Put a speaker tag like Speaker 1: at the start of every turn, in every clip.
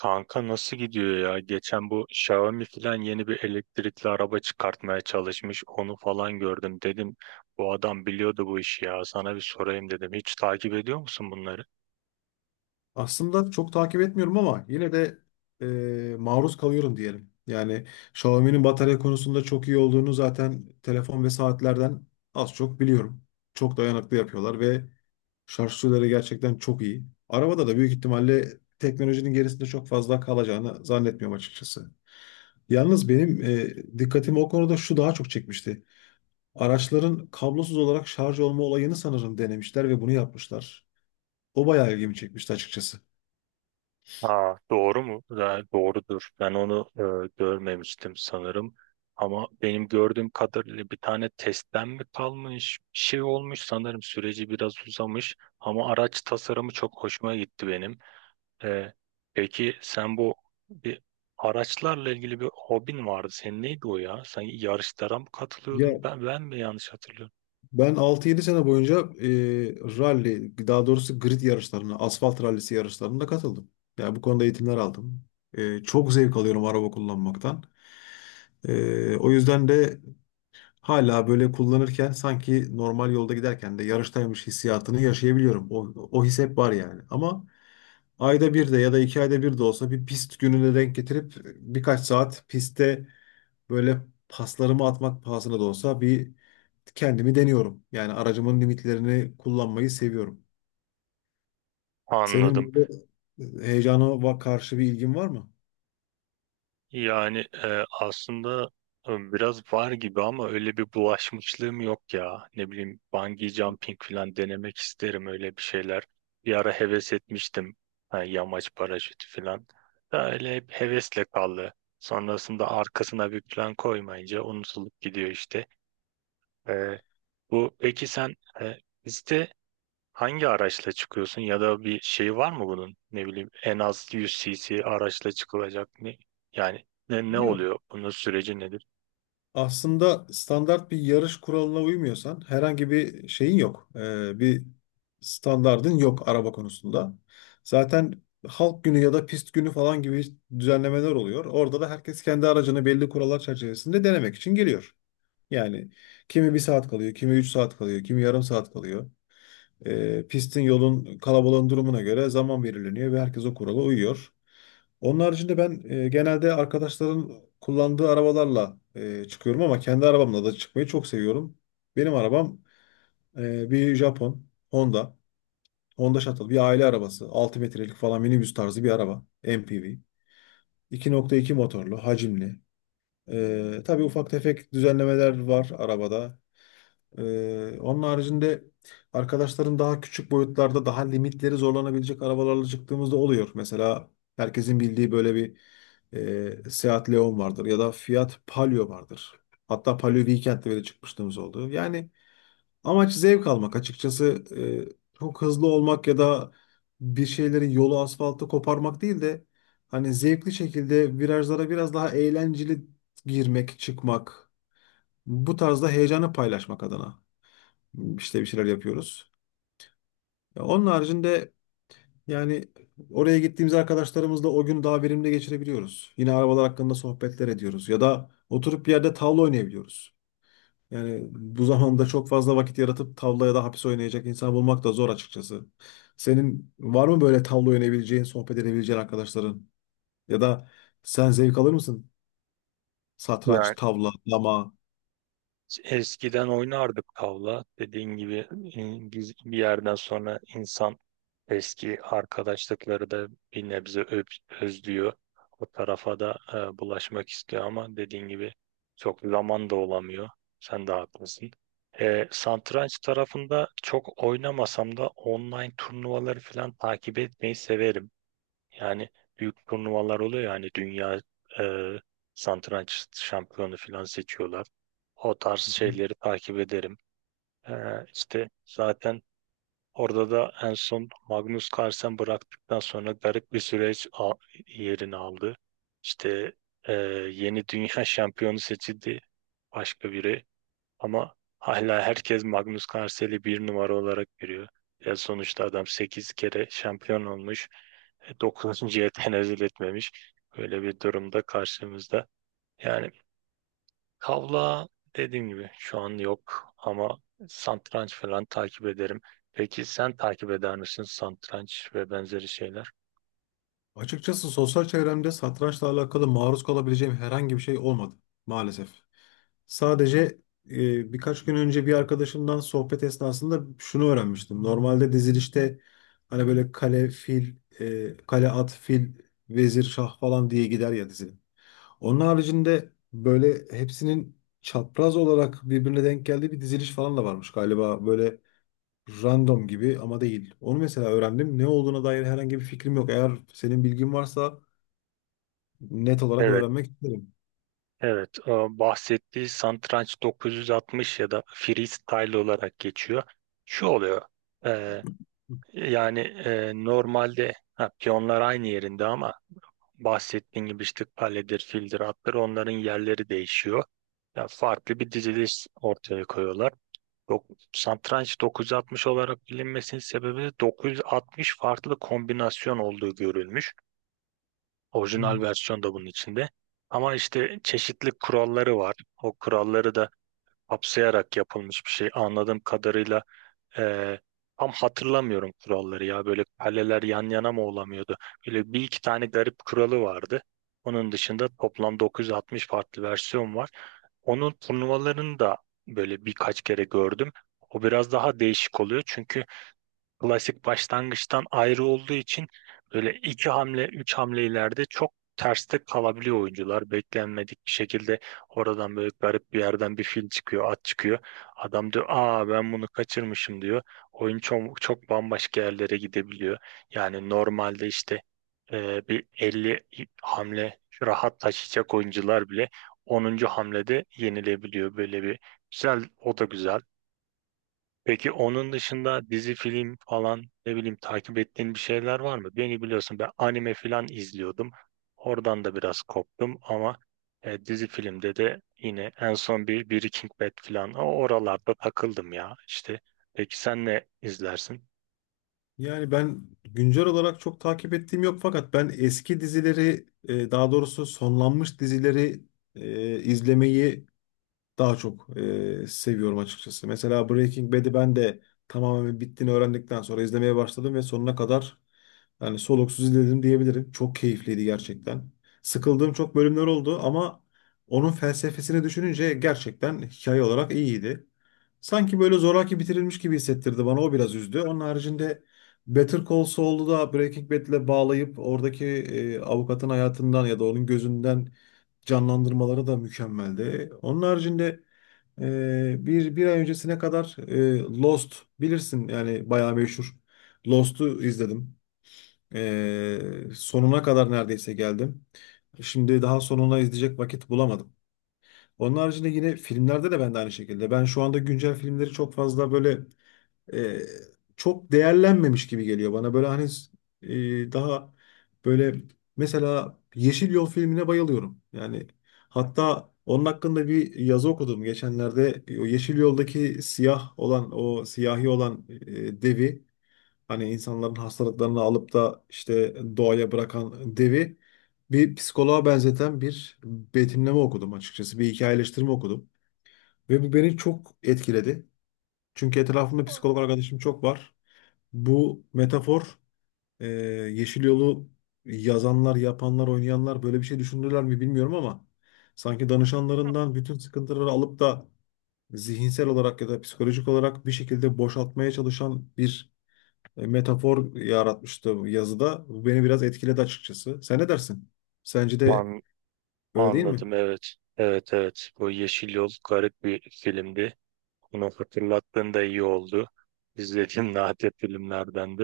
Speaker 1: Kanka nasıl gidiyor ya? Geçen bu Xiaomi filan yeni bir elektrikli araba çıkartmaya çalışmış. Onu falan gördüm. Dedim bu adam biliyordu bu işi ya. Sana bir sorayım dedim. Hiç takip ediyor musun bunları?
Speaker 2: Aslında çok takip etmiyorum ama yine de maruz kalıyorum diyelim. Yani Xiaomi'nin batarya konusunda çok iyi olduğunu zaten telefon ve saatlerden az çok biliyorum. Çok dayanıklı yapıyorlar ve şarj süreleri gerçekten çok iyi. Arabada da büyük ihtimalle teknolojinin gerisinde çok fazla kalacağını zannetmiyorum açıkçası. Yalnız benim dikkatimi o konuda şu daha çok çekmişti. Araçların kablosuz olarak şarj olma olayını sanırım denemişler ve bunu yapmışlar. O bayağı ilgimi çekmişti açıkçası.
Speaker 1: Aa, doğru mu? Ya, doğrudur. Ben onu görmemiştim sanırım. Ama benim gördüğüm kadarıyla bir tane testten mi kalmış? Bir şey olmuş sanırım. Süreci biraz uzamış. Ama araç tasarımı çok hoşuma gitti benim. Ee, peki sen bu bir araçlarla ilgili bir hobin vardı. Senin neydi o ya? Sen yarışlara mı katılıyordun?
Speaker 2: Ya.
Speaker 1: Ben mi yanlış hatırlıyorum?
Speaker 2: Ben 6-7 sene boyunca rally, daha doğrusu grid yarışlarına, asfalt rallisi yarışlarına katıldım. Yani bu konuda eğitimler aldım. Çok zevk alıyorum araba kullanmaktan. O yüzden de hala böyle kullanırken sanki normal yolda giderken de yarıştaymış hissiyatını yaşayabiliyorum. O his hep var yani. Ama ayda bir de ya da 2 ayda bir de olsa bir pist gününe denk getirip birkaç saat pistte böyle paslarımı atmak pahasına da olsa bir kendimi deniyorum. Yani aracımın limitlerini kullanmayı seviyorum.
Speaker 1: Anladım.
Speaker 2: Senin böyle heyecana karşı bir ilgin var mı?
Speaker 1: Yani aslında, biraz var gibi ama öyle bir bulaşmışlığım yok ya. Ne bileyim bungee jumping falan denemek isterim, öyle bir şeyler. Bir ara heves etmiştim. Ha, yamaç paraşütü falan. Da öyle hep hevesle kaldı. Sonrasında arkasına bir plan koymayınca unutulup gidiyor işte. Ee, bu peki sen e, bizde hangi araçla çıkıyorsun ya da bir şey var mı bunun? Ne bileyim, en az 100 cc araçla çıkılacak ne? Yani ne
Speaker 2: Yok.
Speaker 1: oluyor? Bunun süreci nedir?
Speaker 2: Aslında standart bir yarış kuralına uymuyorsan herhangi bir şeyin yok. Bir standardın yok araba konusunda. Zaten halk günü ya da pist günü falan gibi düzenlemeler oluyor. Orada da herkes kendi aracını belli kurallar çerçevesinde denemek için geliyor. Yani kimi bir saat kalıyor, kimi 3 saat kalıyor, kimi yarım saat kalıyor. Pistin yolun kalabalığın durumuna göre zaman belirleniyor ve herkes o kurala uyuyor. Onun haricinde ben genelde arkadaşların kullandığı arabalarla çıkıyorum ama kendi arabamla da çıkmayı çok seviyorum. Benim arabam bir Japon Honda. Honda Shuttle bir aile arabası. 6 metrelik falan minibüs tarzı bir araba. MPV. 2,2 motorlu, hacimli. Tabii ufak tefek düzenlemeler var arabada. Onun haricinde arkadaşların daha küçük boyutlarda daha limitleri zorlanabilecek arabalarla çıktığımızda oluyor. Mesela herkesin bildiği böyle bir Seat Leon vardır ya da Fiat Palio vardır. Hatta Palio Weekend'de bile çıkmışlığımız oldu. Yani amaç zevk almak açıkçası çok hızlı olmak ya da bir şeylerin yolu asfaltı koparmak değil de hani zevkli şekilde virajlara biraz daha eğlenceli girmek, çıkmak bu tarzda heyecanı paylaşmak adına. İşte bir şeyler yapıyoruz. Ya onun haricinde yani oraya gittiğimiz arkadaşlarımızla o gün daha verimli geçirebiliyoruz. Yine arabalar hakkında sohbetler ediyoruz ya da oturup bir yerde tavla oynayabiliyoruz. Yani bu zamanda çok fazla vakit yaratıp tavla ya da hapis oynayacak insan bulmak da zor açıkçası. Senin var mı böyle tavla oynayabileceğin, sohbet edebileceğin arkadaşların? Ya da sen zevk alır mısın? Satranç,
Speaker 1: Yani
Speaker 2: tavla, dama.
Speaker 1: eskiden oynardık tavla. Dediğin gibi biz bir yerden sonra insan eski arkadaşlıkları da bir nebze özlüyor. O tarafa da bulaşmak istiyor ama dediğin gibi çok zaman da olamıyor. Sen de haklısın. Satranç tarafında çok oynamasam da online turnuvaları falan takip etmeyi severim. Yani büyük turnuvalar oluyor, yani dünya e, satranç şampiyonu falan seçiyorlar. O tarz
Speaker 2: Hı hı.
Speaker 1: şeyleri takip ederim. E, işte zaten orada da en son Magnus Carlsen bıraktıktan sonra garip bir yerini aldı. İşte e, yeni dünya şampiyonu seçildi başka biri, ama hala herkes Magnus Carlsen'i bir numara olarak görüyor. Ya sonuçta adam 8 kere şampiyon olmuş. 9. tenezzül etmemiş. Böyle bir durumda karşımızda. Yani kavla, dediğim gibi şu an yok, ama satranç falan takip ederim. Peki sen takip eder misin, satranç ve benzeri şeyler?
Speaker 2: Açıkçası sosyal çevremde satrançla alakalı maruz kalabileceğim herhangi bir şey olmadı maalesef. Sadece birkaç gün önce bir arkadaşımdan sohbet esnasında şunu öğrenmiştim. Normalde dizilişte hani böyle kale, fil, kale, at, fil, vezir, şah falan diye gider ya dizi. Onun haricinde böyle hepsinin çapraz olarak birbirine denk geldiği bir diziliş falan da varmış galiba. Böyle random gibi ama değil. Onu mesela öğrendim. Ne olduğuna dair herhangi bir fikrim yok. Eğer senin bilgin varsa net olarak
Speaker 1: Evet,
Speaker 2: öğrenmek isterim.
Speaker 1: evet. Bahsettiği satranç 960 ya da freestyle olarak geçiyor. Şu oluyor. Yani normalde, ha, piyonlar aynı yerinde ama bahsettiğim gibi işte kaledir, fildir, atlar, onların yerleri değişiyor. Ya farklı bir diziliş ortaya koyuyorlar. Dok satranç 960 olarak bilinmesinin sebebi de 960 farklı kombinasyon olduğu görülmüş. Orijinal versiyon da bunun içinde. Ama işte çeşitli kuralları var. O kuralları da kapsayarak yapılmış bir şey. Anladığım kadarıyla ee, tam hatırlamıyorum kuralları ya. Böyle kaleler yan yana mı olamıyordu? Böyle bir iki tane garip kuralı vardı. Onun dışında toplam 960 farklı versiyon var. Onun turnuvalarını da böyle birkaç kere gördüm. O biraz daha değişik oluyor çünkü klasik başlangıçtan ayrı olduğu için böyle iki hamle, üç hamle ileride çok terste kalabiliyor oyuncular. Beklenmedik bir şekilde oradan böyle garip bir yerden bir fil çıkıyor, at çıkıyor. Adam diyor, aa ben bunu kaçırmışım diyor. Oyun çok bambaşka yerlere gidebiliyor. Yani normalde işte e, bir 50 hamle rahat taşıyacak oyuncular bile 10. hamlede yenilebiliyor. Böyle bir güzel, o da güzel. Peki onun dışında dizi, film falan, ne bileyim, takip ettiğin bir şeyler var mı? Beni biliyorsun, ben anime falan izliyordum. Oradan da biraz koptum ama dizi filmde de yine en son bir Breaking Bad falan, o oralarda takıldım ya işte. Peki sen ne izlersin?
Speaker 2: Yani ben güncel olarak çok takip ettiğim yok fakat ben eski dizileri daha doğrusu sonlanmış dizileri izlemeyi daha çok seviyorum açıkçası. Mesela Breaking Bad'i ben de tamamen bittiğini öğrendikten sonra izlemeye başladım ve sonuna kadar yani soluksuz izledim diyebilirim. Çok keyifliydi gerçekten. Sıkıldığım çok bölümler oldu ama onun felsefesini düşününce gerçekten hikaye olarak iyiydi. Sanki böyle zoraki bitirilmiş gibi hissettirdi bana. O biraz üzdü. Onun haricinde Better Call Saul'u da Breaking Bad'le bağlayıp oradaki avukatın hayatından ya da onun gözünden canlandırmaları da mükemmeldi. Onun haricinde bir ay öncesine kadar Lost bilirsin yani bayağı meşhur. Lost'u izledim. Sonuna kadar neredeyse geldim. Şimdi daha sonuna izleyecek vakit bulamadım. Onun haricinde yine filmlerde de ben de aynı şekilde. Ben şu anda güncel filmleri çok fazla böyle e, çok değerlenmemiş gibi geliyor bana. Böyle hani daha böyle mesela Yeşil Yol filmine bayılıyorum. Yani hatta onun hakkında bir yazı okudum geçenlerde. O Yeşil Yol'daki siyah olan o siyahi olan devi hani insanların hastalıklarını alıp da işte doğaya bırakan devi bir psikoloğa benzeten bir betimleme okudum açıkçası. Bir hikayeleştirme okudum. Ve bu beni çok etkiledi. Çünkü etrafımda psikolog arkadaşım çok var. Bu metafor e, Yeşil Yol'u yazanlar, yapanlar, oynayanlar böyle bir şey düşündüler mi bilmiyorum ama sanki danışanlarından bütün sıkıntıları alıp da zihinsel olarak ya da psikolojik olarak bir şekilde boşaltmaya çalışan bir metafor yaratmıştı bu yazıda. Bu beni biraz etkiledi açıkçası. Sen ne dersin? Sence de
Speaker 1: An
Speaker 2: öyle değil mi?
Speaker 1: anladım, evet. Evet, evet, bu Yeşil Yol garip bir filmdi. Bunu hatırlattığında iyi oldu. İzlediğim nadir filmlerden.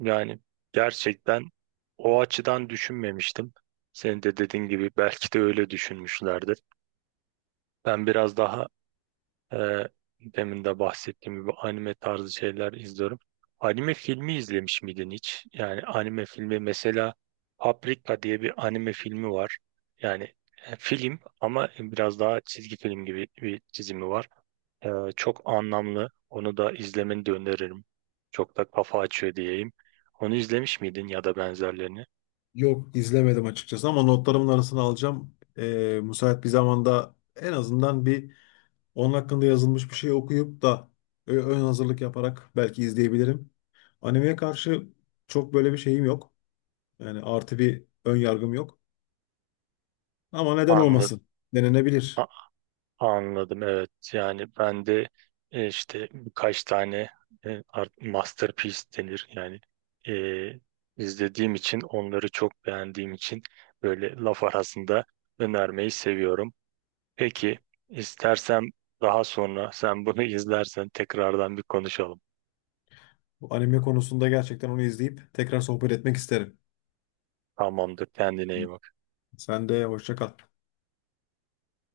Speaker 1: Yani gerçekten o açıdan düşünmemiştim. Senin de dediğin gibi belki de öyle düşünmüşlerdir. Ben biraz daha ee, demin de bahsettiğim gibi anime tarzı şeyler izliyorum. Anime filmi izlemiş miydin hiç? Yani anime filmi, mesela Paprika diye bir anime filmi var. Yani film ama biraz daha çizgi film gibi bir çizimi var. Ee, çok anlamlı. Onu da izlemeni de öneririm. Çok da kafa açıyor diyeyim. Onu izlemiş miydin ya da benzerlerini?
Speaker 2: Yok, izlemedim açıkçası ama notlarımın arasına alacağım. Müsait bir zamanda en azından bir onun hakkında yazılmış bir şey okuyup da ön hazırlık yaparak belki izleyebilirim. Animeye karşı çok böyle bir şeyim yok. Yani artı bir ön yargım yok. Ama neden
Speaker 1: Anladım.
Speaker 2: olmasın? Denenebilir.
Speaker 1: Anladım, evet, yani ben de işte birkaç tane, masterpiece denir yani, e, izlediğim için, onları çok beğendiğim için, böyle laf arasında önermeyi seviyorum. Peki istersem daha sonra sen bunu izlersen tekrardan bir konuşalım.
Speaker 2: Bu anime konusunda gerçekten onu izleyip tekrar sohbet etmek isterim.
Speaker 1: Tamamdır, kendine iyi bak.
Speaker 2: Sen de hoşça kal.